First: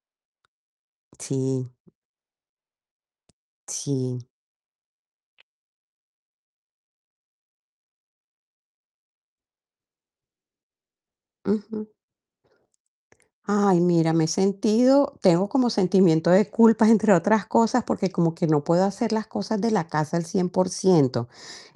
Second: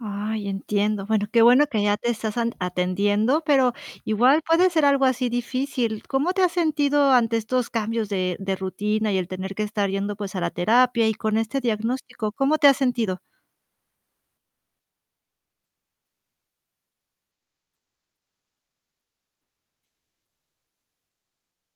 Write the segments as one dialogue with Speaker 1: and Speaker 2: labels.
Speaker 1: Ay, entiendo, bueno, qué bueno
Speaker 2: Sí.
Speaker 1: que ya te estás an atendiendo, pero
Speaker 2: Sí.
Speaker 1: igual puede ser algo así difícil. ¿Cómo te has sentido ante estos cambios de, de rutina y el tener que estar yendo, pues a la terapia y con este
Speaker 2: Ujú.
Speaker 1: diagnóstico? ¿Cómo te has sentido?
Speaker 2: Ay, mira, me he sentido tengo como sentimiento de culpa, entre otras cosas, porque como que no puedo hacer las cosas de la casa al 100%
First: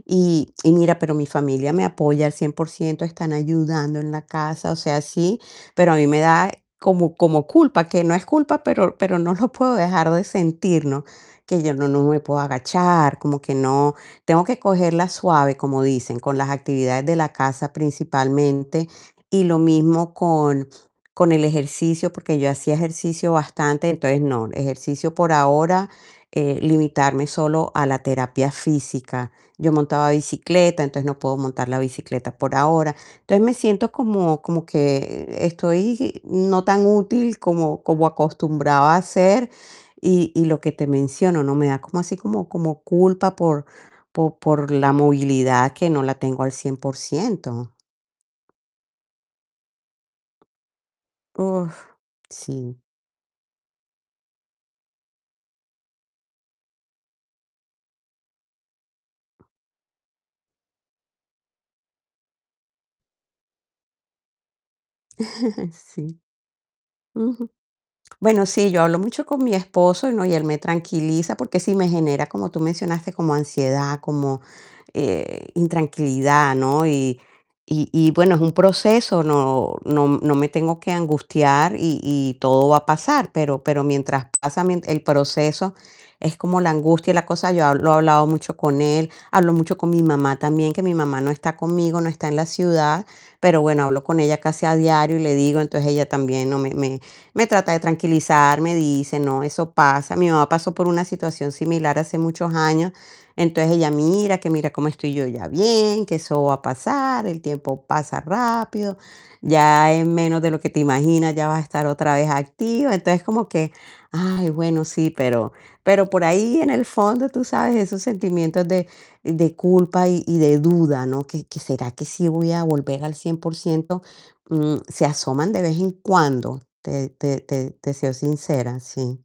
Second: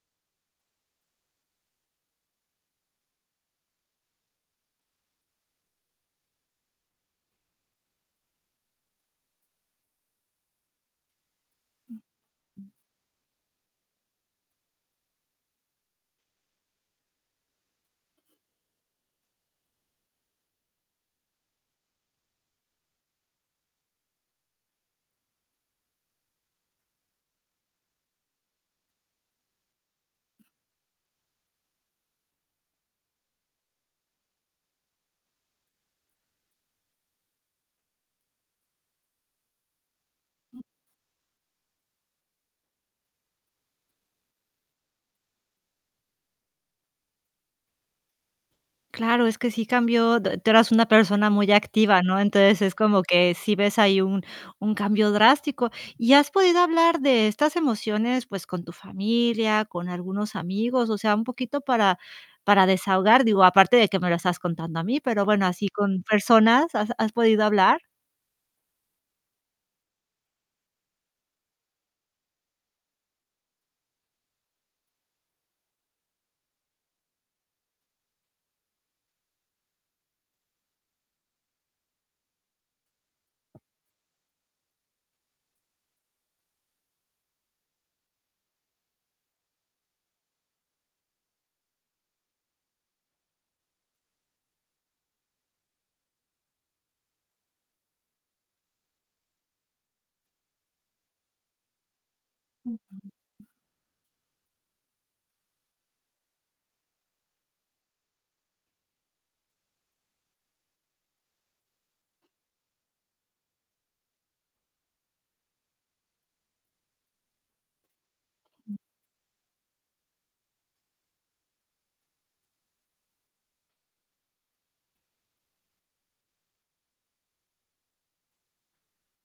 Speaker 2: Y y mira, pero mi familia me apoya al 100%, están ayudando en la casa, o sea, sí, pero a mí me da como como culpa, que no es culpa, pero pero no lo puedo dejar de sentir, ¿no?, que yo no no me puedo agachar, como que no tengo que cogerla suave, como dicen, con las actividades de la casa, principalmente, y lo mismo con, con el ejercicio, porque yo hacía ejercicio bastante, entonces no, ejercicio por ahora, eh, limitarme solo a la terapia física, yo montaba bicicleta, entonces no puedo montar la bicicleta por ahora, entonces, me siento como, como que estoy no tan útil como, como acostumbraba a ser y y lo que te menciono, ¿no?, me da como así como, como culpa por po por la movilidad, que no la tengo al 100%
Speaker 1: Claro, es que sí cambió d tú eras una persona muy
Speaker 2: Uf,
Speaker 1: activa, ¿no?, entonces es
Speaker 2: sí.
Speaker 1: como que sí ves ahí un, un cambio drástico. ¿Y has podido hablar de estas emociones, pues con tu familia, con algunos amigos? O sea, un poquito para, para desahogar, digo, aparte de que me lo estás contando a mí, pero bueno, así con
Speaker 2: Sí.
Speaker 1: personas, ¿has has podido
Speaker 2: Ujú.
Speaker 1: hablar?
Speaker 2: Bueno, sí, yo hablo mucho con mi esposo, ¿no?, y él me tranquiliza, porque sí me genera, como tú mencionaste, como ansiedad, como, eh, intranquilidad, ¿no?, y y y bueno, es un proceso, no no no me tengo que angustiar y y todo va a pasar, pero pero mientras pasa mien el proceso es como la angustia y la cosa, yo habl lo he hablado mucho con él, hablo mucho con mi mamá también, que mi mamá no está conmigo, no está en la ciudad, pero bueno, hablo con ella casi a diario y le digo, entonces ella también, ¿no?, me me me trata de tranquilizar, me dice: "No, eso pasa", mi mamá pasó por una situación similar hace muchos años, entonces ella: "Mira que mira cómo estoy yo ya bien, que eso va a pasar, el tiempo pasa rápido, ya en menos de lo que te imaginas ya vas a estar otra vez activa", entonces como que: "Ay, bueno, sí", pero, pero por ahí en el fondo, tú sabes, esos sentimientos de, de culpa y y de duda, ¿no?, que, que ¿Será que sí voy a volver al 100%?. Mm, se asoman de vez en cuando, te te te te soy sincera, sí.